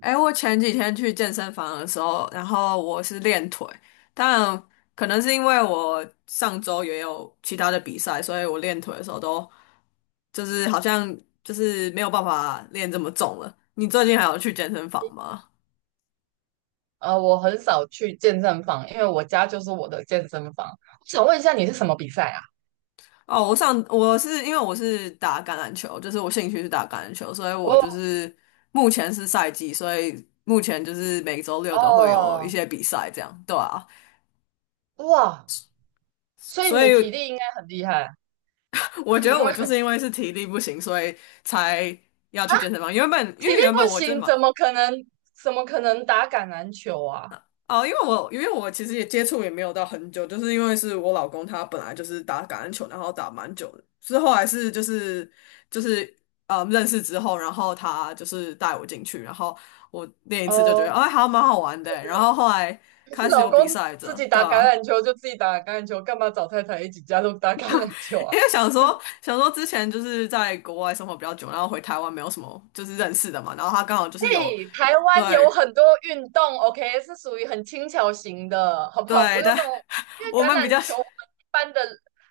哎，我前几天去健身房的时候，然后我是练腿，但可能是因为我上周也有其他的比赛，所以我练腿的时候都就是好像没有办法练这么重了。你最近还有去健身房吗？我很少去健身房，因为我家就是我的健身房。我想问一下，你是什么比赛啊？哦，我是因为我是打橄榄球，就是我兴趣是打橄榄球，所以我就哦是目前是赛季，所以目前就是每周六都会有一哦，些比赛，这样。对啊。哇，所以所你体以 力应该很厉害，我 觉因得我就为是因为是体力不行，所以才要去健身房。原本因为体力原本不我真是行，嘛。怎么可能打橄榄球啊？哦，因为我其实也接触也没有到很久，就是因为是我老公他本来就是打橄榄球，然后打蛮久的，是后来是就是认识之后，然后他就是带我进去，然后我练一次就觉得哦，哎还蛮好玩的欸，然后后来可是开始老有比公赛自着，己对打橄啊。榄球就自己打橄榄球，干嘛找太太一起加入打橄榄 球因啊？为想说，想说之前就是在国外生活比较久，然后回台湾没有什么就是认识的嘛，然后他刚好就是有。嘿，台湾有对很多运动，OK,是属于很轻巧型的，好不好？不对，用但 那种，因 为我橄们比榄较。球我们一般的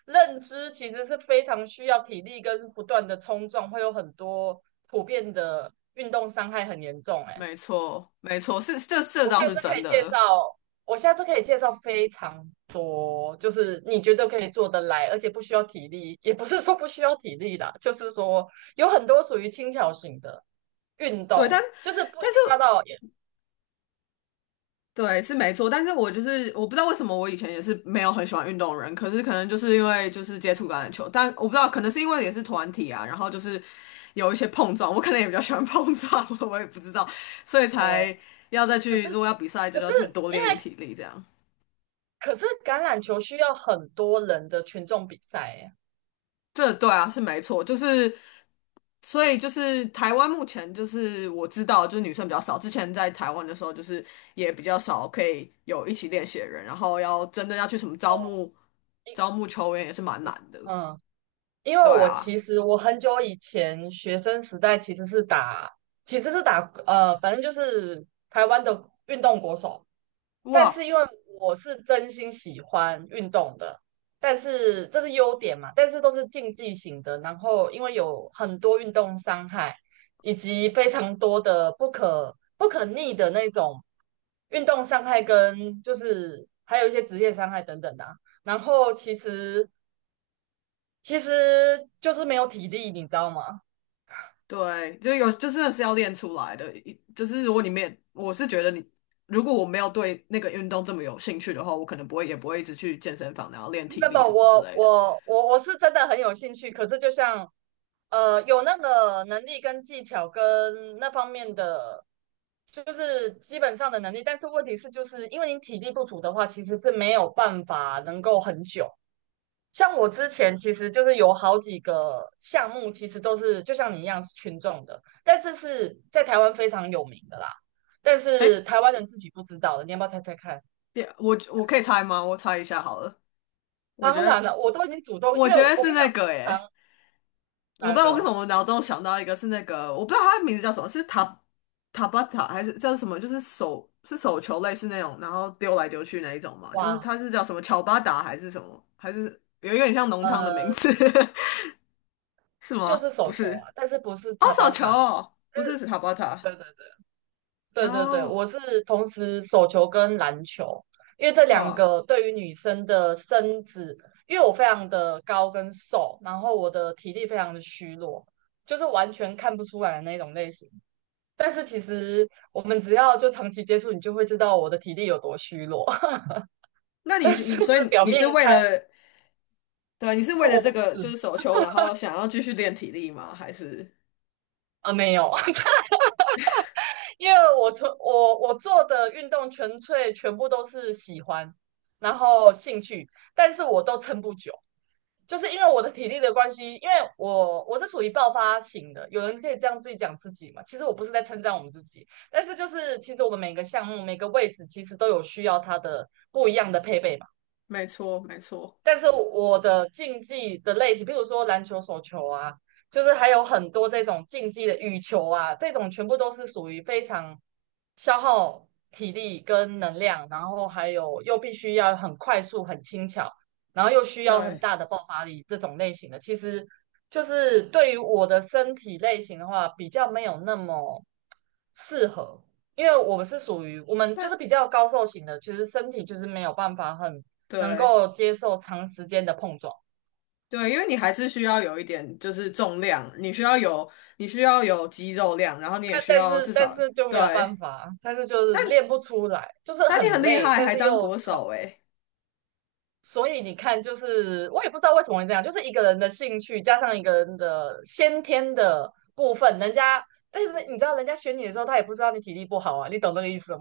认知其实是非常需要体力跟不断的冲撞，会有很多普遍的运动伤害很严重。哎，没错没错，是这我倒下是次可真以介的。绍，我下次可以介绍非常多，就是你觉得可以做得来，而且不需要体力，也不是说不需要体力啦，就是说有很多属于轻巧型的。运对，但动，就是不一但是定要到，对是没错，但是我就是我不知道为什么我以前也是没有很喜欢运动的人，可是可能就是因为就是接触橄榄球，但我不知道可能是因为也是团体啊，然后就是有一些碰撞，我可能也比较喜欢碰撞，我也不知道，所以哦，才要再可去，是如果要比赛就可是要去多因练一为点体力这样。可是橄榄球需要很多人的群众比赛耶，这对啊，是没错，就是所以就是台湾目前就是我知道就是女生比较少，之前在台湾的时候就是也比较少可以有一起练习的人，然后要真的要去什么招募球员也是蛮难的。嗯。因为对我啊。其实我很久以前学生时代其实是打，其实是打反正就是台湾的运动国手。但是哇。因为我是真心喜欢运动的，但是这是优点嘛，但是都是竞技型的。然后因为有很多运动伤害，以及非常多的不可逆的那种运动伤害，跟就是还有一些职业伤害等等的啊然后其实就是没有体力，你知道吗？对，就有就真的是要练出来的，一就是如果你没也，我是觉得你如果我没有对那个运动这么有兴趣的话，我可能不会也不会一直去健身房然后练不体不，力什么之我类的。我我我是真的很有兴趣，可是就像有那个能力跟技巧跟那方面的，就是基本上的能力，但是问题是，就是因为你体力不足的话，其实是没有办法能够很久。像我之前其实就是有好几个项目，其实都是就像你一样是群众的，但是是在台湾非常有名的啦，但哎，是台湾人自己不知道的，你要不要猜猜看？别，我可以猜吗？我猜一下好了。我觉当然得，了，我都已经主动，我因为觉我得我是跟你那讲，通个耶，常我不知那道为什么个我脑中想到一个是那个，我不知道它的名字叫什么，是塔巴塔还是叫什么？就是手球类似那种，然后丢来丢去那一种嘛，就是哇，它是叫什么乔巴达还是什么，还是有一个很像浓汤的名呃，字。是就吗？是不手球是。啊，但是不是哦，塔手巴球塔，不但是是塔巴对塔。对对对然对对，后我是同时手球跟篮球，因为这两哇，个对于女生的身子，因为我非常的高跟瘦，然后我的体力非常的虚弱，就是完全看不出来的那种类型。但是其实我们只要就长期接触，你就会知道我的体力有多虚弱，那 你但是是你就所是以表你面是为看，了。对啊，你是为我了这我不个是就是手球，然后想要继续练体力吗？还是？啊，没有。因为我从我我做的运动纯粹全部都是喜欢，然后兴趣，但是我都撑不久，就是因为我的体力的关系，因为我是属于爆发型的，有人可以这样自己讲自己嘛，其实我不是在称赞我们自己，但是就是其实我们每个项目每个位置其实都有需要它的不一样的配备嘛。没错，没错。但是我的竞技的类型，比如说篮球、手球啊，就是还有很多这种竞技的羽球啊，这种全部都是属于非常消耗体力跟能量，然后还有又必须要很快速、很轻巧，然后又需要很对，大的爆发力这种类型的。其实就是对于我的身体类型的话，比较没有那么适合，因为我们是属于我们就但是比较高瘦型的，其实身体就是没有办法很。能对够接受长时间的碰撞。对，因为你还是需要有一点就是重量，你需要有肌肉量，然后你也但需但要是至但少。是就没有办对，法，但是就是练不出来，就是但你很很厉累，害，但还是当又国喘。手诶。所以你看，就是我也不知道为什么会这样，就是一个人的兴趣加上一个人的先天的部分，人家但是你知道，人家选你的时候，他也不知道你体力不好啊，你懂这个意思吗？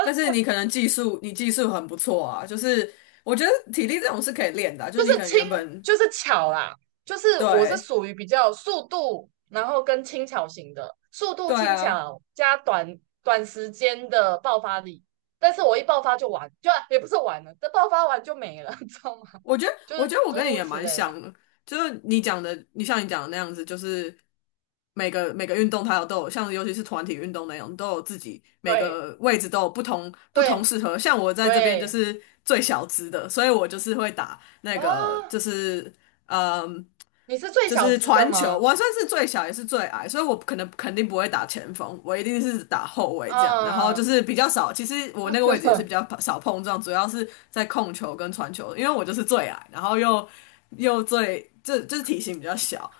但是你可能技术，你技术很不错啊，就是我觉得体力这种是可以练的啊，就就是是你可能轻，原本。就是巧啦，就是我是对属于比较速度，然后跟轻巧型的，速度对轻啊，巧加短短时间的爆发力，但是我一爆发就完，就也不是完了，这爆发完就没了，你知道吗？我觉得，就我是觉得我诸跟你如也此蛮类的，像的，就是你讲的，你像你讲的那样子，就是每个运动它有都有，像尤其是团体运动那种，都有自己每对个位置都有不同对适合。像我在这边就对是最小资的，所以我就是会打那啊，个就是。嗯。你是最就小是资的传球，吗？我算是最小也是最矮，所以我可能肯定不会打前锋，我一定是打后卫这样。然后就嗯，是比较少，其实我那个位置也是比较少碰撞，主要是在控球跟传球，因为我就是最矮，然后又又最就是体型比较小。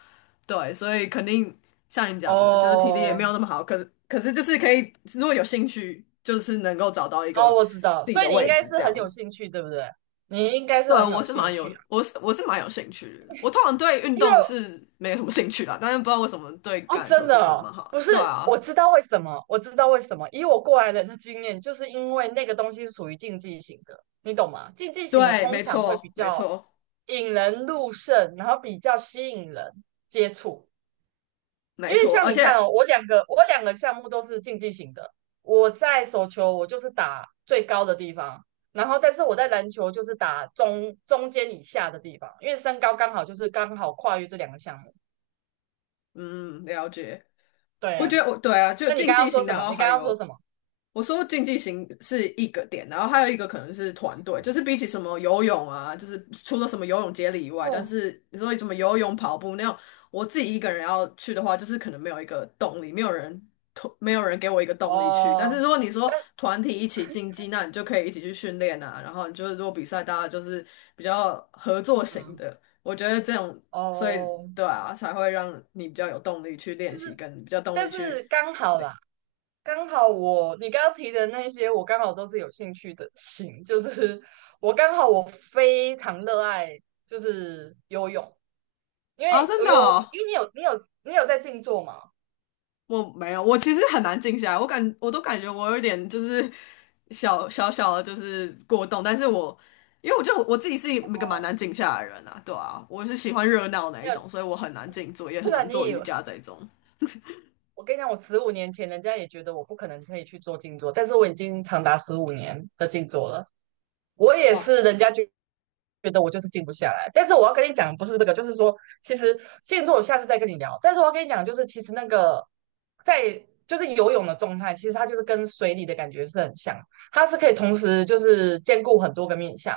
对，所以肯定像你讲的，就是体力也没哦有那么好，可是就是可以，如果有兴趣，就是能够找到一个哦，我知道，自己所以的你应位该置是这很有样。兴趣，对不对？你应该是对，很我有是兴蛮有，趣啊，我是蛮有兴趣的。我通常对运因为动是没有什么兴趣啦，但是不知道为什么对橄哦，榄球真的是真的哦，蛮好的。不是，对啊，我知道为什么，以我过来人的经验，就是因为那个东西是属于竞技型的，你懂吗？竞技型的对，通没常会比错，没较错，引人入胜，然后比较吸引人接触。没因为错。像而你看且，哦，我两个项目都是竞技型的，我在手球我就是打最高的地方，然后但是我在篮球就是打中间以下的地方，因为身高刚好就是刚好跨越这两个项目。嗯，了解。对我觉啊，得我。对啊，就那你竞刚刚技说型，什然么？后你刚还刚说有什么？我说竞技型是一个点，然后还有一个可能是团队，就是比起什么游泳啊，就是除了什么游泳接力以外，但哦是你说什么游泳、跑步那样，我自己一个人要去的话，就是可能没有一个动力，没有人推，没有人给我一个动力去。但是哦，如果你说但团体一起竞技，那你就可以一起去训练啊，然后你就是如果比赛，大家就是比较合作型嗯，的，我觉得这种，所以哦，对啊，才会让你比较有动力去练就习，是跟比较动但力是去。刚好啦，刚好我你刚刚提的那些，我刚好都是有兴趣的型，就是我刚好我非常热爱就是游泳，因啊，为真游的泳，因哦。为你有在静坐嘛，我没有，我其实很难静下来，我都感觉我有点就是小小的，就是过动，但是我因为我觉得我自己是一个蛮难静下来的人啊，对啊，我是喜欢热闹那还一有种，所以我很难静坐，也不很难然你做以瑜为。伽这一种。我跟你讲，我15年前人家也觉得我不可能可以去做静坐，但是我已经长达15年的静坐了。我也哇。是，人家就觉得我就是静不下来。但是我要跟你讲，不是这个，就是说，其实静坐我下次再跟你聊。但是我要跟你讲，就是其实那个在就是游泳的状态，其实它就是跟水里的感觉是很像，它是可以同时就是兼顾很多个面向。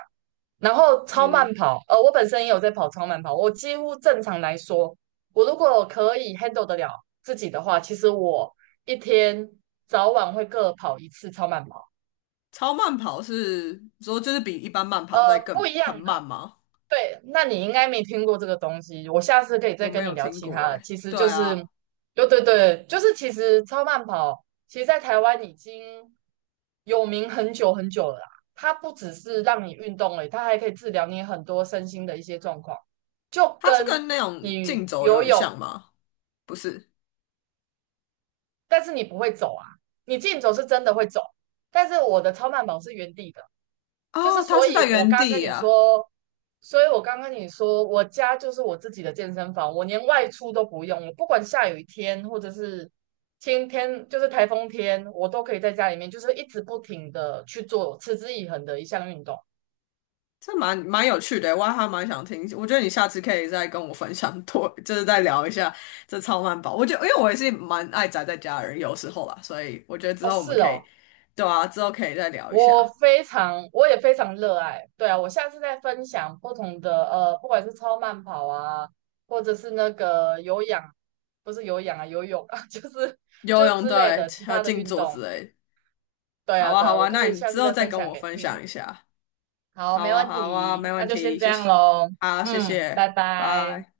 然后超慢嗯。跑，我本身也有在跑超慢跑，我几乎正常来说，我如果可以 handle 得了自己的话，其实我一天早晚会各跑1次超慢跑，超慢跑是说就是比一般慢呃，跑在不更一很样慢的，吗？对，那你应该没听过这个东西，我下次可以我再没跟有你聊听其过他的。诶、其实对就是，啊，对，就是其实超慢跑，其实在台湾已经有名很久很久了啦。它不只是让你运动而已，它还可以治疗你很多身心的一些状况，就它是跟跟那种竞你走有游点泳，像吗？不是，但是你不会走啊，你竞走是真的会走，但是我的超慢跑是原地的。就是哦，它所是以，在我原刚跟地你啊。说，所以我刚跟你说，我家就是我自己的健身房，我连外出都不用，我不管下雨天或者是天天就是台风天，我都可以在家里面，就是一直不停的去做持之以恒的一项运动。这蛮有趣的，我还蛮想听。我觉得你下次可以再跟我分享多，就是再聊一下这超慢跑。我觉得，因为我也是蛮爱宅在家的人，有时候啦，所以我觉得之哦，后我们是可以。哦，对啊，之后可以再聊一下我也非常热爱。对啊，我下次再分享不同的不管是超慢跑啊，或者是那个有氧，不是有氧啊，游泳啊，游就是泳，之对，类的其还有他的静运坐动。之类的。对好啊，啊，对好啊，我啊，可那以你下之次后再再分跟享我给分你听。享一下。好，好没啊，问好啊，没题，问那就先题，这谢样谢。喽。好，谢嗯，拜谢，拜。拜。